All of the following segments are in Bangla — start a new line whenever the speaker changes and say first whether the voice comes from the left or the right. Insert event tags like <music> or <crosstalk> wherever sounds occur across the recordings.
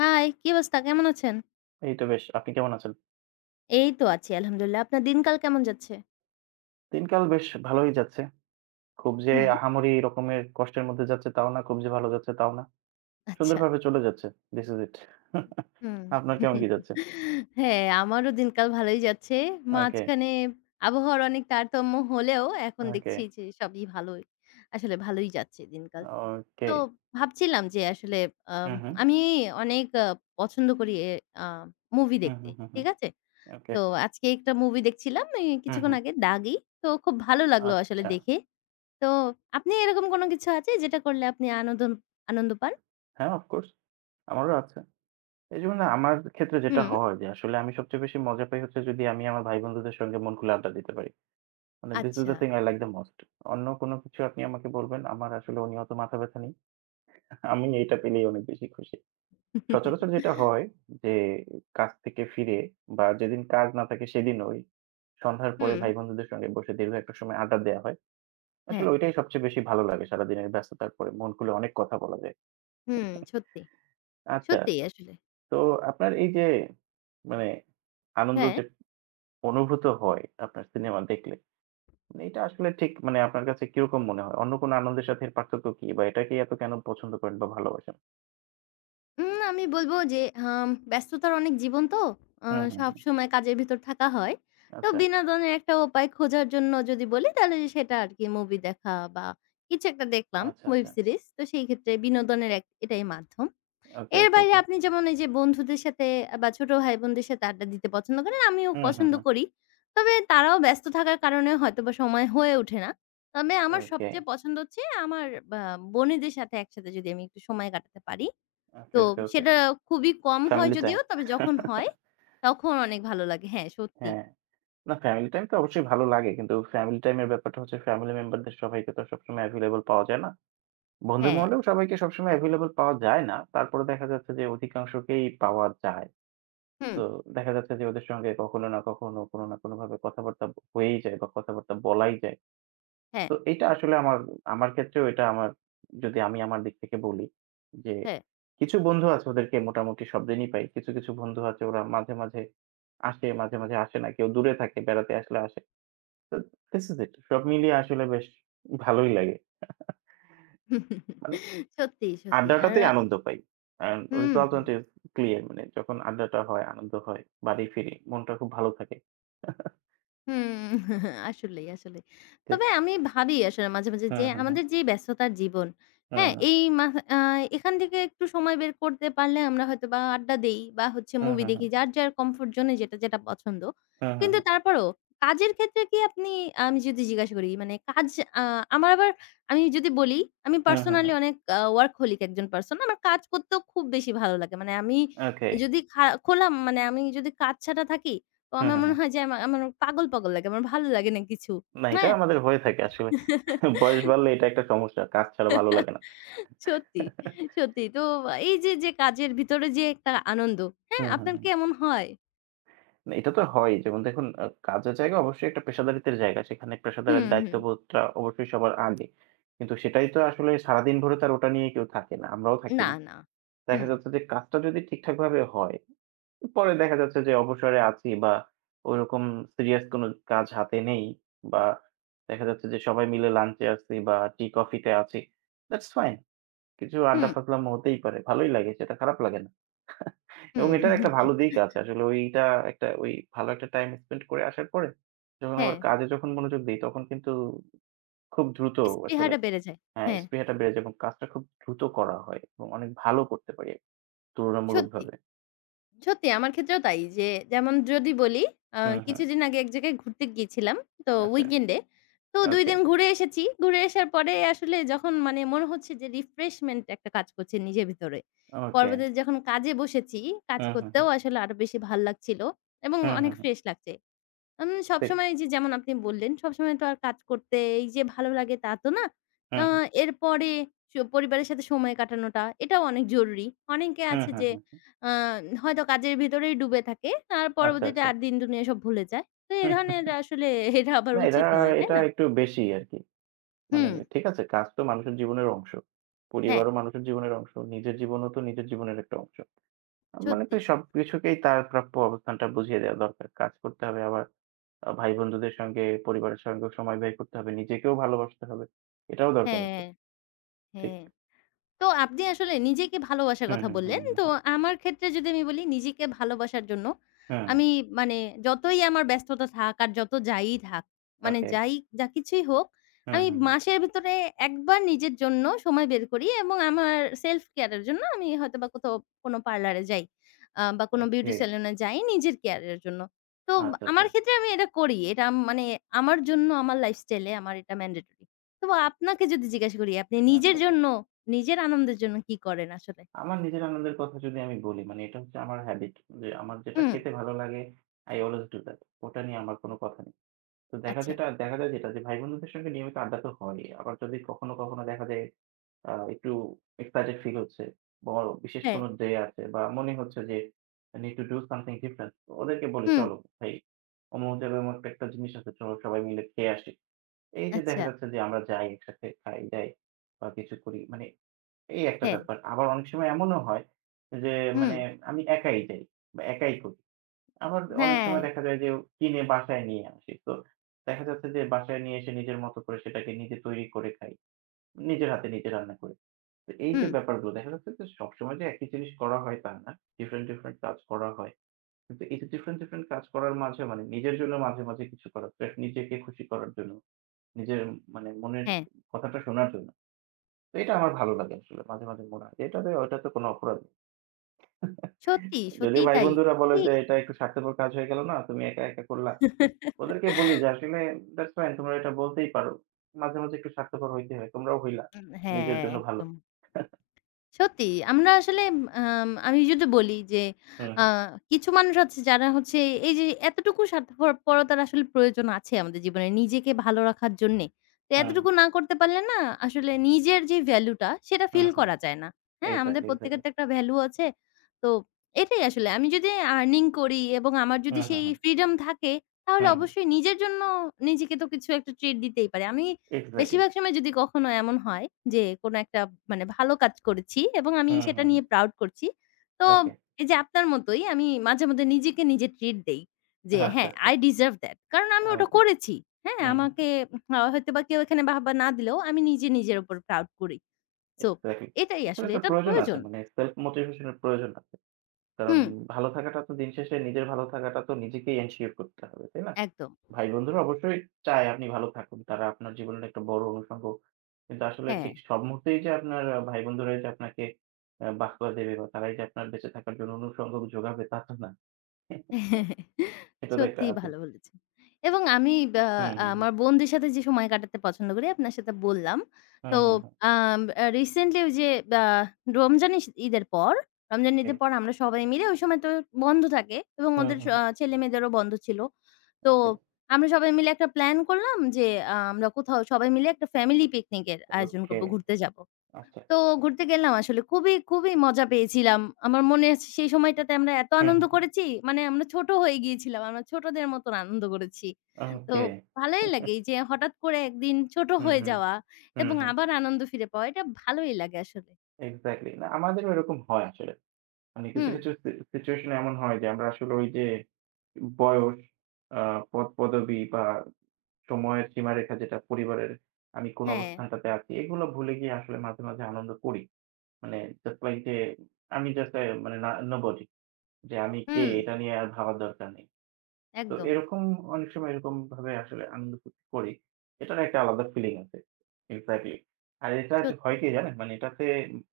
left: হাই, কি অবস্থা? কেমন আছেন?
right: এই তো বেশ। আপনি কেমন আছেন?
left: এই তো আছি আলহামদুলিল্লাহ। আপনার দিনকাল কেমন যাচ্ছে?
right: দিনকাল বেশ ভালোই যাচ্ছে। খুব যে
left: হুম।
right: আহামরি রকমের কষ্টের মধ্যে যাচ্ছে তাও না, খুব যে ভালো যাচ্ছে তাও না।
left: আচ্ছা।
right: সুন্দরভাবে চলে যাচ্ছে। This is it. <laughs>
left: হুম।
right: আপনার কেমন কি
left: <laughs>
right: যাচ্ছে?
left: হ্যাঁ, আমারও দিনকাল ভালোই যাচ্ছে।
right: ওকে,
left: মাঝখানে আবহাওয়ার অনেক তারতম্য হলেও এখন
right: ওকে,
left: দেখছি যে সবই ভালোই। আসলে ভালোই যাচ্ছে দিনকাল।
right: ওকে।
left: তো ভাবছিলাম যে আসলে আম
right: হুম, হুম।
left: আমি অনেক পছন্দ করি এ আ মুভি
right: হুম,
left: দেখতে।
right: হুম, হুম, হুম।
left: ঠিক আছে?
right: ওকে।
left: তো আজকে একটা মুভি দেখছিলাম এই
right: হুম,
left: কিছুক্ষণ
right: হুম।
left: আগে 'দাগি'। তো খুব ভালো লাগলো আসলে
right: আচ্ছা।
left: দেখে। তো আপনি এরকম কোনো কিছু আছে যেটা করলে আপনি আনন্দ পান?
right: হ্যাঁ, অফ কোর্স। আমারও আছে। এইজন্য আমার ক্ষেত্রে যেটা
left: হুম,
right: হয় যে আসলে আমি সবচেয়ে বেশি মজা পাই হচ্ছে যদি আমি আমার ভাই-বন্ধুদের সঙ্গে মন খুলে আড্ডা দিতে পারি। মানে this is
left: আচ্ছা।
right: the thing I like the most. অন্য কোন কিছু আপনি আমাকে বলবেন, আমার আসলে নিহত মাথা ব্যথা নেই। আমি এটা পেলেই অনেক বেশি খুশি। সচরাচর যেটা হয় যে কাজ থেকে ফিরে বা যেদিন কাজ না থাকে সেদিন ওই সন্ধ্যার পরে
left: হুম,
right: ভাই-বন্ধুদের সঙ্গে বসে দীর্ঘ একটা সময় আড্ডা দেয়া হয়।
left: হ্যাঁ।
right: আসলে ওইটাই সবচেয়ে বেশি ভালো লাগে সারাদিনের ব্যস্ততার পরে। মন খুলে অনেক কথা বলা যায়।
left: হুম, সত্যি,
right: আচ্ছা,
left: সত্যিই আসলে।
right: তো আপনার এই যে মানে আনন্দ
left: হ্যাঁ,
right: যে অনুভূত হয় আপনার সিনেমা দেখলে, মানে এটা আসলে ঠিক মানে আপনার কাছে কিরকম মনে হয়? অন্য কোনো আনন্দের সাথে এর পার্থক্য কি? বা এটাকেই এত কেন পছন্দ করেন বা ভালোবাসেন?
left: আমি বলব যে ব্যস্ততার অনেক জীবন তো আ
right: হুম, হুম, হুম।
left: সবসময় কাজের ভিতর থাকা হয়। তো
right: আচ্ছা,
left: বিনোদনের একটা উপায় খোঁজার জন্য যদি বলি তাহলে সেটা আরকি মুভি দেখা বা কিছু একটা দেখলাম
right: আচ্ছা,
left: ওয়েব
right: আচ্ছা।
left: সিরিজ। তো সেই ক্ষেত্রে বিনোদনের এটাই মাধ্যম।
right: ওকে,
left: এর
right: ওকে,
left: বাইরে
right: ওকে।
left: আপনি যেমন এই যে বন্ধুদের সাথে বা ছোট ভাই-বোনদের সাথে আড্ডা দিতে পছন্দ করেন, আমিও
right: হুম, হুম,
left: পছন্দ
right: হুম।
left: করি। তবে তারাও ব্যস্ত থাকার কারণে হয়তোবা সময় হয়ে ওঠে না। তবে আমার
right: ওকে,
left: সবচেয়ে পছন্দ হচ্ছে আমার বা বোনেদের সাথে একসাথে যদি আমি একটু সময় কাটাতে পারি।
right: ওকে,
left: তো
right: ওকে, ওকে।
left: সেটা খুবই কম হয়
right: ফ্যামিলি টাইম।
left: যদিও, তবে যখন হয়
right: <laughs>
left: তখন অনেক ভালো লাগে। হ্যাঁ, সত্যি।
right: হ্যাঁ। না ফ্যামিলি টাইম তো অবশ্যই ভালো লাগে। কিন্তু ফ্যামিলি টাইম এর ব্যাপারটা হচ্ছে ফ্যামিলি মেম্বারদের সবাইকে তো সবসময় এভেইলেবল পাওয়া যায় না। বন্ধু
left: হ্যাঁ,
right: মহলেও সবাইকে সবসময় এভেইলেবল পাওয়া যায় না। তারপরে দেখা যাচ্ছে যে অধিকাংশকেই পাওয়া যায়।
left: হুম,
right: তো দেখা যাচ্ছে যে ওদের সঙ্গে কখনো না কখনো, কোনো না কোনোভাবে কথাবার্তা হয়েই যায় বা কথাবার্তা বলাই যায়।
left: হ্যাঁ,
right: তো এটা আসলে আমার আমার ক্ষেত্রেও এটা আমার যদি আমি আমার দিক থেকে বলি যে
left: হ্যাঁ।
right: কিছু বন্ধু আছে ওদেরকে মোটামুটি সব দিনই পাই। কিছু, কিছু বন্ধু আছে ওরা মাঝে, মাঝে আসে, মাঝে, মাঝে আসে না। কেউ দূরে থাকে, বেড়াতে আসলে আসে। তো this is it. সব মিলিয়ে আসলে বেশ ভালোই লাগে। মানে
left: <laughs> সত্যি, সত্যি। আর
right: আড্ডাটাতেই আনন্দ পাই। And
left: hmm,
right: resultant
left: hmm.
right: is clear মানে যখন আড্ডাটা হয়, আনন্দ হয়, বাড়ি ফিরি, মনটা খুব ভালো থাকে।
left: হুম, <laughs> আসলেই, আসলেই।
right: ঠিক।
left: তবে আমি ভাবি আসলে মাঝে, মাঝে
right: হুম,
left: যে
right: হুম, হুম।
left: আমাদের যে ব্যস্ততার জীবন,
right: হুম,
left: হ্যাঁ?
right: হুম।
left: এই মা আ এখান থেকে একটু সময় বের করতে পারলে আমরা হয়তোবা আড্ডা দেই বা হচ্ছে
right: হুম,
left: মুভি
right: হুম,
left: দেখি। যার,
right: হুম।
left: যার কমফোর্ট জোন এ যেটা, যেটা পছন্দ।
right: হুম, হুম,
left: কিন্তু
right: হুম।
left: তারপরেও কাজের ক্ষেত্রে কি আপনি আমি যদি জিজ্ঞাসা করি মানে কাজ আ আমার আবার আমি যদি বলি আমি
right: হুম, হুম,
left: পার্সোনালি
right: হুম।
left: অনেক ওয়ার্কহোলিক একজন পারসন। আমার কাজ করতেও খুব বেশি ভালো লাগে। মানে আমি
right: ওকে হুম Okay.
left: যদি খা খোলা মানে আমি যদি কাজ ছাড়া থাকি তো
right: হুম,
left: আমার
right: হুম,
left: মনে
right: হুম।
left: হয় যে আমার পাগল লাগে। আমার ভালো লাগে না কিছু।
right: না, এটা
left: হ্যাঁ?
right: আমাদের হয়ে থাকে আসলে। বয়স বাড়লে এটা একটা সমস্যা। কাজ ছাড়া ভালো লাগে না।
left: সত্যি, সত্যি। তো এই যে, যে কাজের ভিতরে যে একটা আনন্দ, হ্যাঁ?
right: হুম, হুম,
left: আপনার
right: হুম।
left: কি এমন হয়?
right: না এটা তো হয়ই। যেমন দেখুন কাজের জায়গা অবশ্যই একটা পেশাদারিত্বের জায়গা। সেখানে পেশাদারের
left: হুম, হুম।
right: দায়িত্ববোধটা অবশ্যই সবার আগে। কিন্তু সেটাই তো আসলে সারাদিন ভরে তো আর ওটা নিয়ে কেউ থাকে না। আমরাও থাকি
left: না,
right: না।
left: না।
right: দেখা
left: হুম,
right: যাচ্ছে যে কাজটা যদি ঠিকঠাকভাবে হয়, পরে দেখা যাচ্ছে যে অবসরে আছি বা ওইরকম সিরিয়াস কোনো কাজ হাতে নেই বা দেখা যাচ্ছে যে সবাই মিলে লাঞ্চে আছি বা টি কফিতে আছি। That's fine. কিছু আড্ডা
left: হুম,
right: ফাজলামো হতেই পারে। ভালোই লাগে সেটা খারাপ লাগে না। এবং এটার একটা
left: হুম।
right: ভালো দিক আছে। আসলে ওইটা একটা ওই ভালো একটা টাইম স্পেন্ড করে আসার পরে যখন
left: হ্যাঁ,
right: আবার কাজে যখন মনোযোগ দেই তখন কিন্তু খুব দ্রুত আসলে
left: স্পৃহাটা বেড়ে যায়।
right: হ্যাঁ,
left: হ্যাঁ,
right: স্পৃহাটা বেড়ে যায় এবং কাজটা খুব দ্রুত করা হয় এবং অনেক ভালো করতে পারি
left: সত্যি।
right: তুলনামূলকভাবে।
left: সত্যি আমার ক্ষেত্রেও তাই। যে যেমন যদি বলি
right: হুম, হুম।
left: কিছুদিন আগে এক জায়গায় ঘুরতে গিয়েছিলাম। তো
right: আচ্ছা।
left: উইকেন্ডে। তো ২
right: ওকে,
left: দিন ঘুরে এসেছি। ঘুরে আসার পরে আসলে যখন মানে মনে হচ্ছে যে রিফ্রেশমেন্ট একটা কাজ করছে নিজের ভিতরে।
right: ওকে।
left: পরবর্তীতে যখন কাজে বসেছি, কাজ
right: হুম, হুম, হুম।
left: করতেও আসলে আরো বেশি ভাল লাগছিল এবং
right: হুম, হুম,
left: অনেক
right: হুম।
left: ফ্রেশ লাগছে।
right: ঠিক।
left: সবসময় এই যে যেমন আপনি বললেন, সবসময় তো আর কাজ করতে এই যে ভালো লাগে তা তো না।
right: হুম,
left: আ
right: হুম।
left: এরপরে পরিবারের সাথে সময় কাটানোটা এটাও অনেক জরুরি। অনেকে
right: হুম,
left: আছে
right: হুম,
left: যে
right: হুম।
left: আ হয়তো কাজের ভেতরেই ডুবে থাকে। আর
right: আচ্ছা,
left: পরবর্তীতে
right: আচ্ছা।
left: আর দিন দুনিয়া সব ভুলে যায়। তো এ
right: হুম
left: ধরনের
right: হুম।
left: আসলে এটা আবার
right: না এটা,
left: উচিত নয়, তাই
right: এটা
left: না?
right: একটু বেশি আরকি। মানে
left: হুম,
right: ঠিক আছে কাজ তো মানুষের জীবনের অংশ।
left: হ্যাঁ,
right: পরিবারও মানুষের জীবনের অংশ। নিজের জীবনও তো নিজের জীবনের একটা অংশ। মানে
left: সত্যি।
right: কি সবকিছুকেই তার প্রাপ্য অবস্থানটা বুঝিয়ে দেওয়া দরকার। কাজ করতে হবে আবার ভাই-বন্ধুদের সঙ্গে, পরিবারের সঙ্গেও সময় ব্যয় করতে হবে। নিজেকেও ভালোবাসতে হবে। এটাও দরকার আছে।
left: হ্যাঁ,
right: ঠিক।
left: হ্যাঁ। তো আপনি আসলে নিজেকে ভালোবাসার
right: হুম,
left: কথা
right: হুম, হুম,
left: বললেন।
right: হুম,
left: তো
right: হুম।
left: আমার ক্ষেত্রে যদি আমি বলি নিজেকে ভালোবাসার জন্য
right: হুম,
left: আমি মানে যতই আমার ব্যস্ততা থাক আর যত যাই থাক, মানে
right: ওকে।
left: যাই যা কিছুই হোক,
right: হুম,
left: আমি
right: হুম, হুম।
left: মাসের ভিতরে একবার নিজের জন্য সময় বের করি এবং আমার self care এর জন্য আমি হয়তোবা কোথাও কোনো পার্লারে যাই বা কোনো
right: ওকে।
left: বিউটি সেলুনে যাই নিজের কেয়ার এর জন্য। তো
right: আচ্ছা, আচ্ছা।
left: আমার ক্ষেত্রে আমি এটা করি। এটা আম মানে আমার জন্য আমার লাইফস্টাইল এ আমার এটা mandatory। তো আপনাকে যদি জিজ্ঞাসা করি আপনি
right: আচ্ছা,
left: নিজের
right: আচ্ছা।
left: জন্য নিজের আনন্দের জন্য কি করেন আসলে?
right: আমার নিজের আনন্দের কথা যদি আমি বলি মানে এটা হচ্ছে আমার habit যে আমার যেটা
left: হুম,
right: খেতে ভালো লাগে I always do that. ওটা নিয়ে আমার কোনো কথা তো দেখা
left: আচ্ছা।
right: যেটা দেখা যায় যেটা যে ভাই বন্ধুদের সঙ্গে নিয়মিত আড্ডা তো হয়। আবার যদি কখনো, কখনো দেখা যায় একটু excited ফিল হচ্ছে বা আমার বিশেষ
left: হ্যাঁ।
right: কোনো ডে আছে বা মনে হচ্ছে যে I need to do something different. ওদেরকে বলি
left: হুম।
right: চলো ভাই অমুক জায়গায় অমুক একটা একটা জিনিস আছে চলো সবাই মিলে খেয়ে আসি। এই যে দেখা
left: আচ্ছা।
right: যাচ্ছে যে আমরা যাই একসাথে খাই যাই বা কিছু করি মানে এই একটা
left: হ্যাঁ।
right: ব্যাপার। আবার অনেক সময় এমনও হয় যে
left: হুম।
right: মানে আমি একাই যাই বা একাই করি। আবার অনেক
left: হ্যাঁ।
right: সময় দেখা যায় যে কিনে বাসায় নিয়ে আসি। তো দেখা যাচ্ছে যে বাসায় নিয়ে এসে নিজের মতো করে সেটাকে নিজে তৈরি করে খাই। নিজের হাতে নিজে রান্না করে। তো এই যে
left: হুম।
right: ব্যাপারগুলো দেখা যাচ্ছে যে সবসময় যে একই জিনিস করা হয় তা না। ডিফারেন্ট, ডিফারেন্ট কাজ করা হয়। কিন্তু এই যে ডিফারেন্ট, ডিফারেন্ট কাজ করার মাঝে মানে নিজের জন্য মাঝে, মাঝে কিছু করা। জাস্ট নিজেকে খুশি করার জন্য, নিজের মানে মনের
left: হ্যাঁ।
right: কথাটা শোনার জন্য। তো এটা আমার ভালো লাগে আসলে। মাঝে, মাঝে মনে হয় যে এটাতে ওটাতে কোনো অপরাধ নেই।
left: সত্যি,
right: যদিও
left: সত্যিই
right: ভাই
left: তাই। এই
right: বন্ধুরা বলে যে,
left: হুম।
right: "এটা একটু স্বার্থপর কাজ হয়ে গেল না? তুমি একা, একা করলা।" ওদেরকে বলি
left: <laughs>
right: যে, "আসলে that's fine তোমরা এটা বলতেই পারো। মাঝে, মাঝে একটু স্বার্থপর হইতে হয়। তোমরাও হইলা। নিজের
left: হ্যাঁ,
right: জন্য ভালো।"
left: একদম। সত্যি। আমরা আসলে আমি যদি বলি যে
right: হুম,
left: আ
right: হুম,
left: কিছু মানুষ আছে যারা হচ্ছে এই যে এতটুকু স্বার্থপরতার আসলে প্রয়োজন আছে আমাদের জীবনে নিজেকে ভালো রাখার জন্যে। তো
right: হুম,
left: এতটুকু না করতে পারলে না আসলে নিজের যে ভ্যালু টা সেটা
right: হুম,
left: ফিল
right: হুম, হুম।
left: করা যায় না। হ্যাঁ? আমাদের
right: এক্সাক্টলি,
left: প্রত্যেকের
right: এক্সাক্টলি।
left: তো একটা ভ্যালু আছে। তো এটাই আসলে আমি যদি আর্নিং করি এবং আমার যদি
right: হুম, হুম,
left: সেই
right: হুম,
left: ফ্রিডম থাকে তাহলে
right: হুম, হুম।
left: অবশ্যই নিজের জন্য নিজেকে তো কিছু একটা ট্রিট দিতেই পারি। আমি
right: এক্সাক্টলি।
left: বেশিরভাগ সময় যদি কখনো এমন হয় যে কোনো একটা মানে ভালো কাজ করেছি এবং আমি
right: হুম,
left: সেটা
right: হুম, হুম।
left: নিয়ে প্রাউড করছি। তো
right: ওকে।
left: এই যে আপনার মতোই আমি মাঝে মধ্যে নিজেকে নিজে ট্রিট দেই। যে
right: আচ্ছা,
left: হ্যাঁ,
right: আচ্ছা।
left: I deserve that কারণ আমি ওটা
right: ওকে।
left: করেছি। হ্যাঁ,
right: হুম, হুম।
left: আমাকে হয়তোবা কেউ এখানে বাহবা না দিলেও আমি নিজে নিজের উপর প্রাউড করি। So
right: exactly.
left: এটাই
right: আসলে
left: আসলে
right: একটা
left: এটা
right: প্রয়োজন আছে।
left: প্রয়োজন।
right: মানে সেলফ মোটিভেশন এর প্রয়োজন আছে। কারণ
left: হুম,
right: ভালো থাকাটা তো দিন শেষে নিজের ভালো থাকাটা তো নিজেকেই এনশিওর করতে হবে। তাই না?
left: একদম।
right: ভাই বন্ধুরা অবশ্যই চায় আপনি ভালো থাকুন। তারা আপনার জীবনের একটা বড় অনুষঙ্গ। কিন্তু আসলে
left: হ্যাঁ।
right: ঠিক সব মুহূর্তেই যে আপনার ভাই বন্ধুরাই যে আপনাকে বাহবা দেবে বা তারাই যে আপনার বেঁচে থাকার জন্য অনুষঙ্গ যোগাবে তা তো না। এটা তো একটা
left: সত্যিই
right: আছেই।
left: ভালো বলেছেন। এবং আমি ব্যা
right: হুম, হুম, হুম।
left: আমার বোনদের সাথে যে সময় কাটাতে পছন্দ করি আপনার সাথে বললাম।
right: হুম,
left: তো
right: হুম,
left: আম আ রিসেন্টলি ওই যে ব্যা রমজান ইস ঈদের পর,
right: ওকে
left: রমজান
right: হুম।
left: ঈদের
right: ওকে।
left: পর আমরা সবাই মিলে ওই সময় তো বন্ধ থাকে এবং
right: হুম,
left: ওদের
right: হুম,
left: স
right: হুম।
left: ছেলেমেয়েদেরও বন্ধ ছিল। তো
right: আচ্ছা।
left: আমরা সবাই মিলে একটা প্ল্যান করলাম যে আমরা কোথাও সবাই মিলে একটা ফ্যামিলি পিকনিক এর আয়োজন
right: ওকে।
left: করব, ঘুরতে যাব।
right: আচ্ছা।
left: তো ঘুরতে গেলাম আসলে। খুবই, খুবই মজা পেয়েছিলাম। আমার মনে আছে সেই সময়টাতে আমরা এত
right: হুম,
left: আনন্দ
right: হুম, হুম।
left: করেছি, মানে আমরা ছোট হয়ে গিয়েছিলাম। আমরা ছোটদের মতন আনন্দ করেছি। তো
right: ওকে।
left: ভালোই লাগে এই যে হঠাৎ করে একদিন ছোট
right: হুম,
left: হয়ে
right: হুম।
left: যাওয়া
right: হুম,
left: এবং
right: হুম।
left: আবার আনন্দ ফিরে পাওয়া, এটা ভালোই লাগে আসলে।
right: এক্সাক্টলি। না আমাদেরও এরকম হয় আসলে। মানে কিছু,
left: হুম,
right: কিছু সিচুয়েশন এমন হয় যে আমরা আসলে ওই যে বয়স, আ পদ পদবী বা সময়ের সীমারেখা যেটা পরিবারের আমি কোন
left: হ্যাঁ,
right: অবস্থানটাতে আছি, এগুলো ভুলে গিয়ে আসলে মাঝে, মাঝে আনন্দ করি। মানে জাস্ট লাইক যে আমি জাস্ট এ মানে না নোবডি যে আমি কে
left: হুম,
right: এটা নিয়ে আর ভাবার দরকার নেই। তো
left: একদম
right: এরকম অনেক সময় এরকমভাবে আসলে আনন্দ ফুর্তি করি। এটার একটা আলাদা ফিলিং আছে। এক্সাক্টলি। আর এটা যে
left: সত্যি।
right: হয় কি জানেন? মানে এটাতে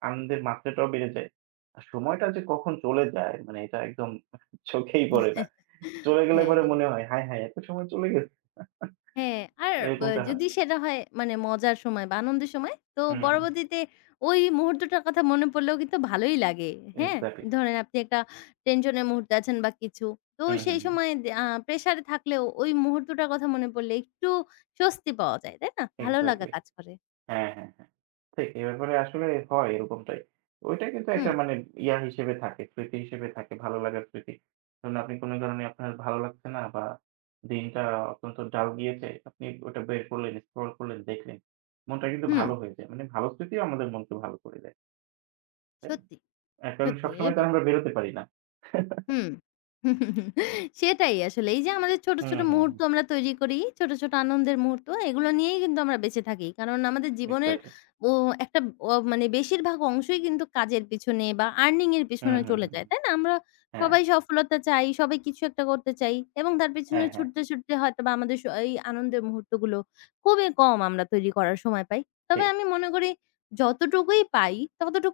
right: আনন্দের মাত্রাটাও বেড়ে যায়। আর সময়টা যে কখন চলে যায় মানে এটা একদম <laughs> চোখেই পড়ে না।
left: <laughs>
right: চলে গেলে পরে
left: হ্যাঁ।
right: মনে হয় হায়, হায় এত সময় চলে গেছে।
left: হ্যাঁ, আর বা
right: এরকমটা হয়।
left: যদি সেটা হয় মানে মজার সময় বা আনন্দের সময়, তো
right: হুম, হুম।
left: পরবর্তীতে ওই মুহূর্তটার কথা মনে পড়লেও কিন্তু ভালোই লাগে। হ্যাঁ?
right: এক্সাক্টলি।
left: ধরেন আপনি একটা টেনশনের মুহূর্তে আছেন বা কিছু। তো
right: হুম, হুম,
left: সেই
right: হুম।
left: সময় দে আ প্রেশারে থাকলেও ওই মুহূর্তটার কথা মনে পড়লে একটু স্বস্তি পাওয়া যায়। তাই না? ভালো লাগা
right: এক্সাক্টলি।
left: কাজ করে।
right: হ্যাঁ, হ্যাঁ, হ্যাঁ। ঠিক এ ব্যাপারে আসলে হয় এরকমটাই। ওইটা কিন্তু
left: হুম,
right: একটা মানে ইয়া হিসেবে থাকে, স্মৃতি হিসেবে থাকে, ভালো লাগার স্মৃতি। ধরুন আপনি কোনো কারণে আপনার ভালো লাগছে না বা দিনটা অত্যন্ত ডাল গিয়েছে, আপনি ওটা বের করলেন, স্ক্রল করলেন, দেখলেন। মনটা কিন্তু
left: হুম।
right: ভালো হয়ে যায়। মানে ভালো স্মৃতিও আমাদের মনকে ভালো করে দেয়। তাই না?
left: সত্যি,
right: এ কারণ
left: সত্যি।
right: সবসময় তো আমরা বেরোতে পারি না।
left: হুম। সেটাই আসলে। এই যে আমাদের ছোট,
right: হুম,
left: ছোট
right: হুম, হুম।
left: মুহূর্ত আমরা তৈরি করি, ছোট, ছোট আনন্দের মুহূর্ত, এগুলো নিয়েই কিন্তু আমরা বেঁচে থাকি। কারণ আমাদের জীবনের
right: এক্সাক্টলি।
left: ও একটা অ মানে বেশিরভাগ অংশই কিন্তু কাজের পিছনে বা আর্নিং এর
right: হুম,
left: পিছনে
right: হুম,
left: চলে
right: হুম,
left: যায়।
right: হুম।
left: তাই না? আমরা
right: হ্যাঁ,
left: সবাই সফলতা চাই, সবাই কিছু একটা করতে চাই এবং তার পেছনে
right: হ্যাঁ, হ্যাঁ।
left: ছুটতে, ছুটতে হয়তোবা আমাদের স এই আনন্দের মুহূর্তগুলো খুবই কম আমরা তৈরি করার সময় পাই। তবে
right: ঠিক।
left: আমি মনে করি যতটুকুই পাই,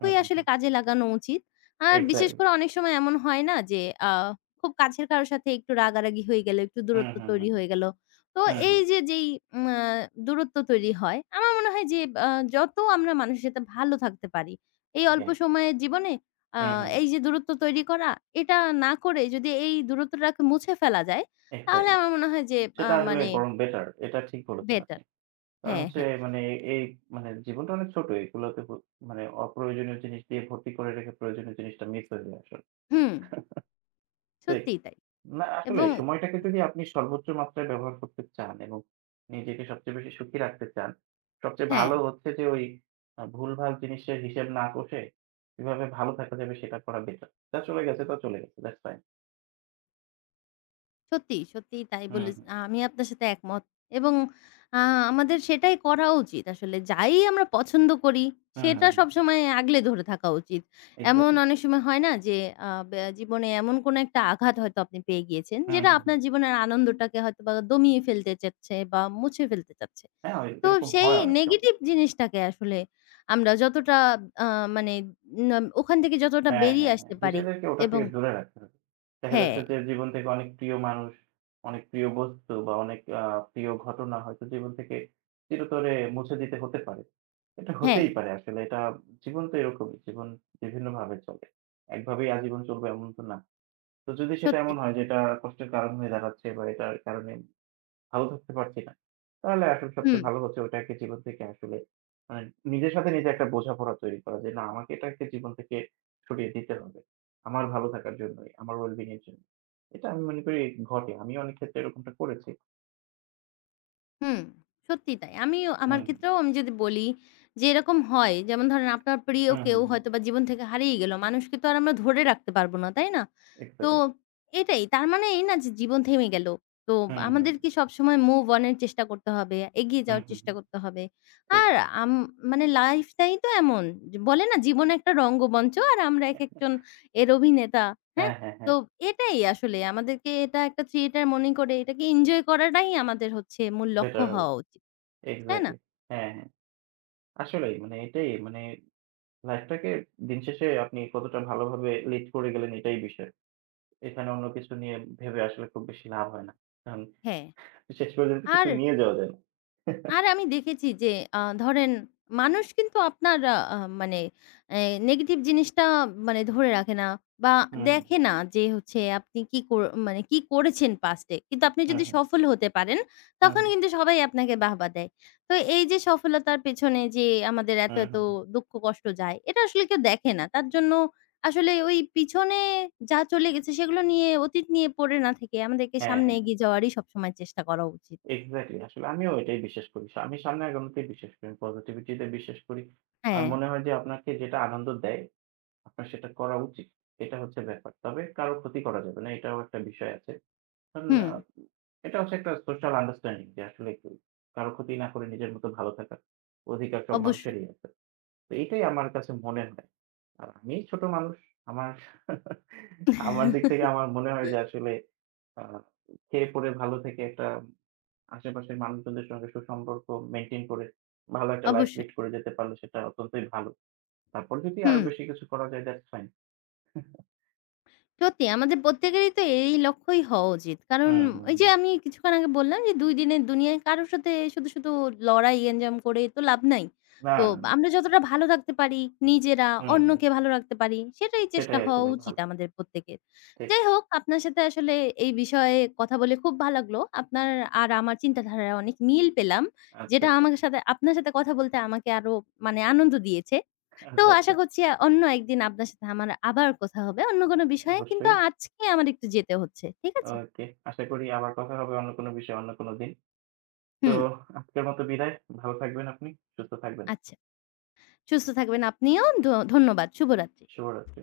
right: হুম, হুম,
left: আসলে
right: হুম।
left: কাজে লাগানো উচিত। আর বিশেষ
right: এক্সাক্টলি।
left: করে অনেক সময় এমন হয় না যে আ খুব কাছের কারো সাথে একটু রাগারাগি হয়ে গেল, একটু
right: হুম,
left: দূরত্ব
right: হুম,
left: তৈরি
right: হুম।
left: হয়ে গেল। তো
right: হুম,
left: এই
right: হুম।
left: যে যেই উম আ দূরত্ব তৈরি হয়, আমার মনে হয় যে আ যত আমরা মানুষের সাথে ভালো থাকতে পারি, এই
right: ওকে।
left: অল্প সময়ের জীবনে আ
right: হুম, হুম, হুম।
left: এই যে দূরত্ব তৈরি করা, এটা না করে যদি এই দূরত্বটাকে মুছে ফেলা যায়, তাহলে
right: এক্সাক্টলি।
left: আমার মনে হয় যে
right: সেটা আসলে
left: মানে
right: বরং বেটার। এটা ঠিক বলেছেন
left: বেটার।
right: আপনি। কারণ
left: হ্যাঁ,
right: হচ্ছে
left: হ্যাঁ।
right: মানে এই মানে জীবনটা অনেক ছোট। এগুলোতে মানে অপ্রয়োজনীয় জিনিস দিয়ে ভর্তি করে রেখে প্রয়োজনীয় জিনিসটা মিস হয়ে যায় আসলে।
left: হুম,
right: ঠিক।
left: সত্যিই তাই।
right: না আসলে
left: এবং
right: সময়টাকে যদি আপনি সর্বোচ্চ মাত্রায় ব্যবহার করতে চান এবং নিজেকে সবচেয়ে বেশি সুখী রাখতে চান, সবচেয়ে
left: হ্যাঁ।
right: ভালো হচ্ছে যে ওই ভুলভাল জিনিসের হিসেব না কষে কিভাবে ভালো থাকা যাবে সেটা করা বেটার। যা চলে গেছে তা চলে গেছে। That's fine.
left: সত্যি, সত্যিই তাই
right: হুম,
left: বলে
right: হুম।
left: আমি আপনার সাথে একমত। এবং আ আমাদের সেটাই করা উচিত আসলে। যাই আমরা পছন্দ করি
right: হুম,
left: সেটা
right: হুম,
left: সবসময় আগলে ধরে থাকা উচিত। এমন
right: এক্স্যাক্টলি। হুম। এক্সাক্টলি।
left: অনেক সময় হয় না যে আ ব্যা জীবনে এমন কোনো একটা আঘাত হয়তো আপনি পেয়ে গিয়েছেন
right: হুম,
left: যেটা
right: হুম, হুম।
left: আপনার জীবনের আনন্দটাকে হয়তোবা দমিয়ে ফেলতে চাচ্ছে বা মুছে ফেলতে চাচ্ছে।
right: হ্যাঁ, ওই
left: তো
right: এরকম
left: সেই
right: হয় অনেক সময়।
left: নেগেটিভ জিনিসটাকে আসলে আমরা যতটা আ মানে না ওখান থেকে যতটা
right: হ্যাঁ,
left: বেরিয়ে
right: হ্যাঁ, হ্যাঁ।
left: আসতে পারি
right: নিজেদেরকে ওটা
left: এবং
right: থেকে দূরে রাখতে হবে। দেখা যাচ্ছে
left: হ্যাঁ,
right: যে জীবন থেকে অনেক প্রিয় মানুষ, অনেক প্রিয় বস্তু বা অনেক প্রিয় ঘটনা হয়তো জীবন থেকে চিরতরে মুছে দিতে হতে পারে। এটা
left: হ্যাঁ,
right: হতেই পারে আসলে। এটা জীবন তো এরকমই। জীবন বিভিন্নভাবে চলে। একভাবেই আজীবন চলবে এমন তো না। তো যদি সেটা
left: সত্যি।
right: এমন হয় যে এটা কষ্টের কারণ হয়ে দাঁড়াচ্ছে বা এটার কারণে ভালো থাকতে পারছি না। তাহলে আসলে
left: হুম।
right: সবচেয়ে ভালো হচ্ছে ওটাকে জীবন থেকে আসলে মানে নিজের সাথে নিজে একটা বোঝাপড়া তৈরি করা যে না আমাকে এটাকে জীবন থেকে সরিয়ে দিতে হবে। আমার ভালো থাকার জন্যই, আমার ওয়েলবিং এর জন্য। এটা আমি মনে করি ঘটে। আমি অনেক ক্ষেত্রে এরকমটা করেছি।
left: হুম, সত্যিই তাই। আমিও আমার
right: হুম,
left: ক্ষেত্রেও আমি যদি বলি যে এরকম হয় যেমন ধরেন আপনার প্রিয়
right: হুম, হুম,
left: কেউ
right: হুম।
left: হয়তোবা জীবন থেকে হারিয়ে গেল। মানুষকে তো আর আমরা ধরে রাখতে পারব না, তাই না? তো
right: এক্সাক্টলি।
left: এটাই। তার মানে এই না যে জীবন থেমে গেল। তো
right: হুম, হুম,
left: আমাদেরকে সবসময় মুভ অন এর চেষ্টা করতে হবে, এগিয়ে
right: হুম,
left: যাওয়ার
right: হুম,
left: চেষ্টা
right: হুম।
left: করতে হবে।
right: ঠিক।
left: আর আম মানে লাইফটাই তো এমন। যে বলে না জীবন একটা রঙ্গমঞ্চ আর আমরা একেকজন এর অভিনেতা, হ্যাঁ?
right: হ্যাঁ, হ্যাঁ,
left: তো
right: হ্যাঁ।
left: এটাই আসলে আমাদেরকে এটা একটা থিয়েটার মনে করে এটাকে এনজয় করাটাই আমাদের হচ্ছে মূল লক্ষ্য
right: বেটার হবে।
left: হওয়া উচিত। তাই না?
right: এক্সাক্টলি। হ্যাঁ, হ্যাঁ। আসলেই মানে এটাই মানে লাইফটাকে দিন শেষে আপনি কতটা ভালোভাবে লিড করে গেলেন এটাই বিষয়। এখানে অন্য কিছু নিয়ে ভেবে আসলে খুব বেশি লাভ হয় না। কারণ
left: হ্যাঁ।
right: শেষ পর্যন্ত কিছু
left: আর
right: নিয়ে যাওয়া যায় না।
left: আর আমি দেখেছি যে ধরেন মানুষ কিন্তু আপনার আ আ মানে এ নেগেটিভ জিনিসটা মানে ধরে রাখে না বা
right: হুম,
left: দেখে না যে হচ্ছে আপনি কি কর মানে কি করেছেন past এ। কিন্তু আপনি
right: হুম,
left: যদি
right: হুম,
left: সফল হতে পারেন,
right: হুম,
left: তখন কিন্তু সবাই আপনাকে বাহবা দেয়। তো এই যে সফলতার পেছনে যে আমাদের এত,
right: হুম,
left: এত
right: হুম, হুম।
left: দুঃখ কষ্ট যায়, এটা আসলে কেউ দেখে না। তার জন্য আসলে ওই পিছনে যা চলে গেছে সেগুলো নিয়ে অতীত নিয়ে পড়ে না থেকে আমাদেরকে
right: হ্যাঁ, হ্যাঁ,
left: সামনে
right: হ্যাঁ।
left: এগিয়ে যাওয়ারই সবসময় চেষ্টা করা উচিত।
right: এক্সাক্টলি আসলে আমিও এটাই বিশ্বাস করি। আমি সামনে আগানোতেই বিশ্বাস করি। পজিটিভিটি তে বিশ্বাস করি। আমার
left: হ্যাঁ,
right: মনে হয় যে আপনাকে যেটা আনন্দ দেয়, আপনার সেটা করা উচিত। এটা হচ্ছে ব্যাপার। তবে কারো ক্ষতি করা যাবে না। এটাও একটা বিষয় আছে। কারণ
left: হুম।
right: এটা হচ্ছে একটা সোশ্যাল আন্ডারস্ট্যান্ডিং যে আসলে কারো ক্ষতি না করে নিজের মতো ভালো থাকার অধিকার সব
left: অবশ্যই।
right: মানুষেরই আছে। তো এটাই আমার কাছে মনে হয়। আর আমি ছোট মানুষ। আমার <laughs> আমার দিক থেকে আমার মনে হয় যে আসলে আ খেয়ে পরে ভালো থেকে একটা আশেপাশের মানুষজনদের সঙ্গে সুসম্পর্ক মেইনটেইন করে ভালো একটা লাইফ
left: অবশ্যই।
right: লিড করে যেতে পারলে সেটা অত্যন্তই ভালো। তারপর যদি আরো
left: হুম।
right: বেশি কিছু করা যায় that's fine.
left: সত্যি আমাদের প্রত্যেকেরই তো এই লক্ষ্যই হওয়া উচিত। কারণ
right: হুম, হুম,
left: ওই যে
right: হুম।
left: আমি কিছুক্ষণ আগে বললাম যে ২ দিনের দুনিয়ায় কারো সাথে শুধু, শুধু লড়াই এনজাম করে তো লাভ নাই।
right: না,
left: তো
right: না, না।
left: আমরা যতটা ভালো থাকতে পারি নিজেরা,
right: হুম, হুম।
left: অন্যকে ভালো রাখতে পারি সেটাই চেষ্টা
right: সেটাই
left: হওয়া
right: আসলে
left: উচিত
right: ভালো।
left: আমাদের প্রত্যেকের।
right: ঠিক।
left: যাই হোক আপনার সাথে আসলে এই বিষয়ে কথা বলে খুব ভালো লাগলো। আপনার আর আমার চিন্তাধারায় অনেক মিল পেলাম।
right: আচ্ছা,
left: যেটা
right: আচ্ছা।
left: আমার সাথে আপনার সাথে কথা বলতে আমাকে আরো মানে আনন্দ দিয়েছে। তো
right: আচ্ছা, আচ্ছা।
left: আশা করছি অন্য একদিন আপনার সাথে আমার আবার কথা হবে অন্য কোনো বিষয়ে। কিন্তু
right: অবশ্যই।
left: আজকে আমার একটু যেতে হচ্ছে। ঠিক আছে?
right: ওকে। আশা করি আবার কথা হবে অন্য কোনো বিষয়ে অন্য কোনো দিন। তো
left: হুম,
right: আজকের মতো বিদায়। ভালো থাকবেন আপনি, সুস্থ থাকবেন।
left: আচ্ছা। সুস্থ থাকবেন আপনিও। ধন্যবাদ। শুভরাত্রি।
right: শুভরাত্রি।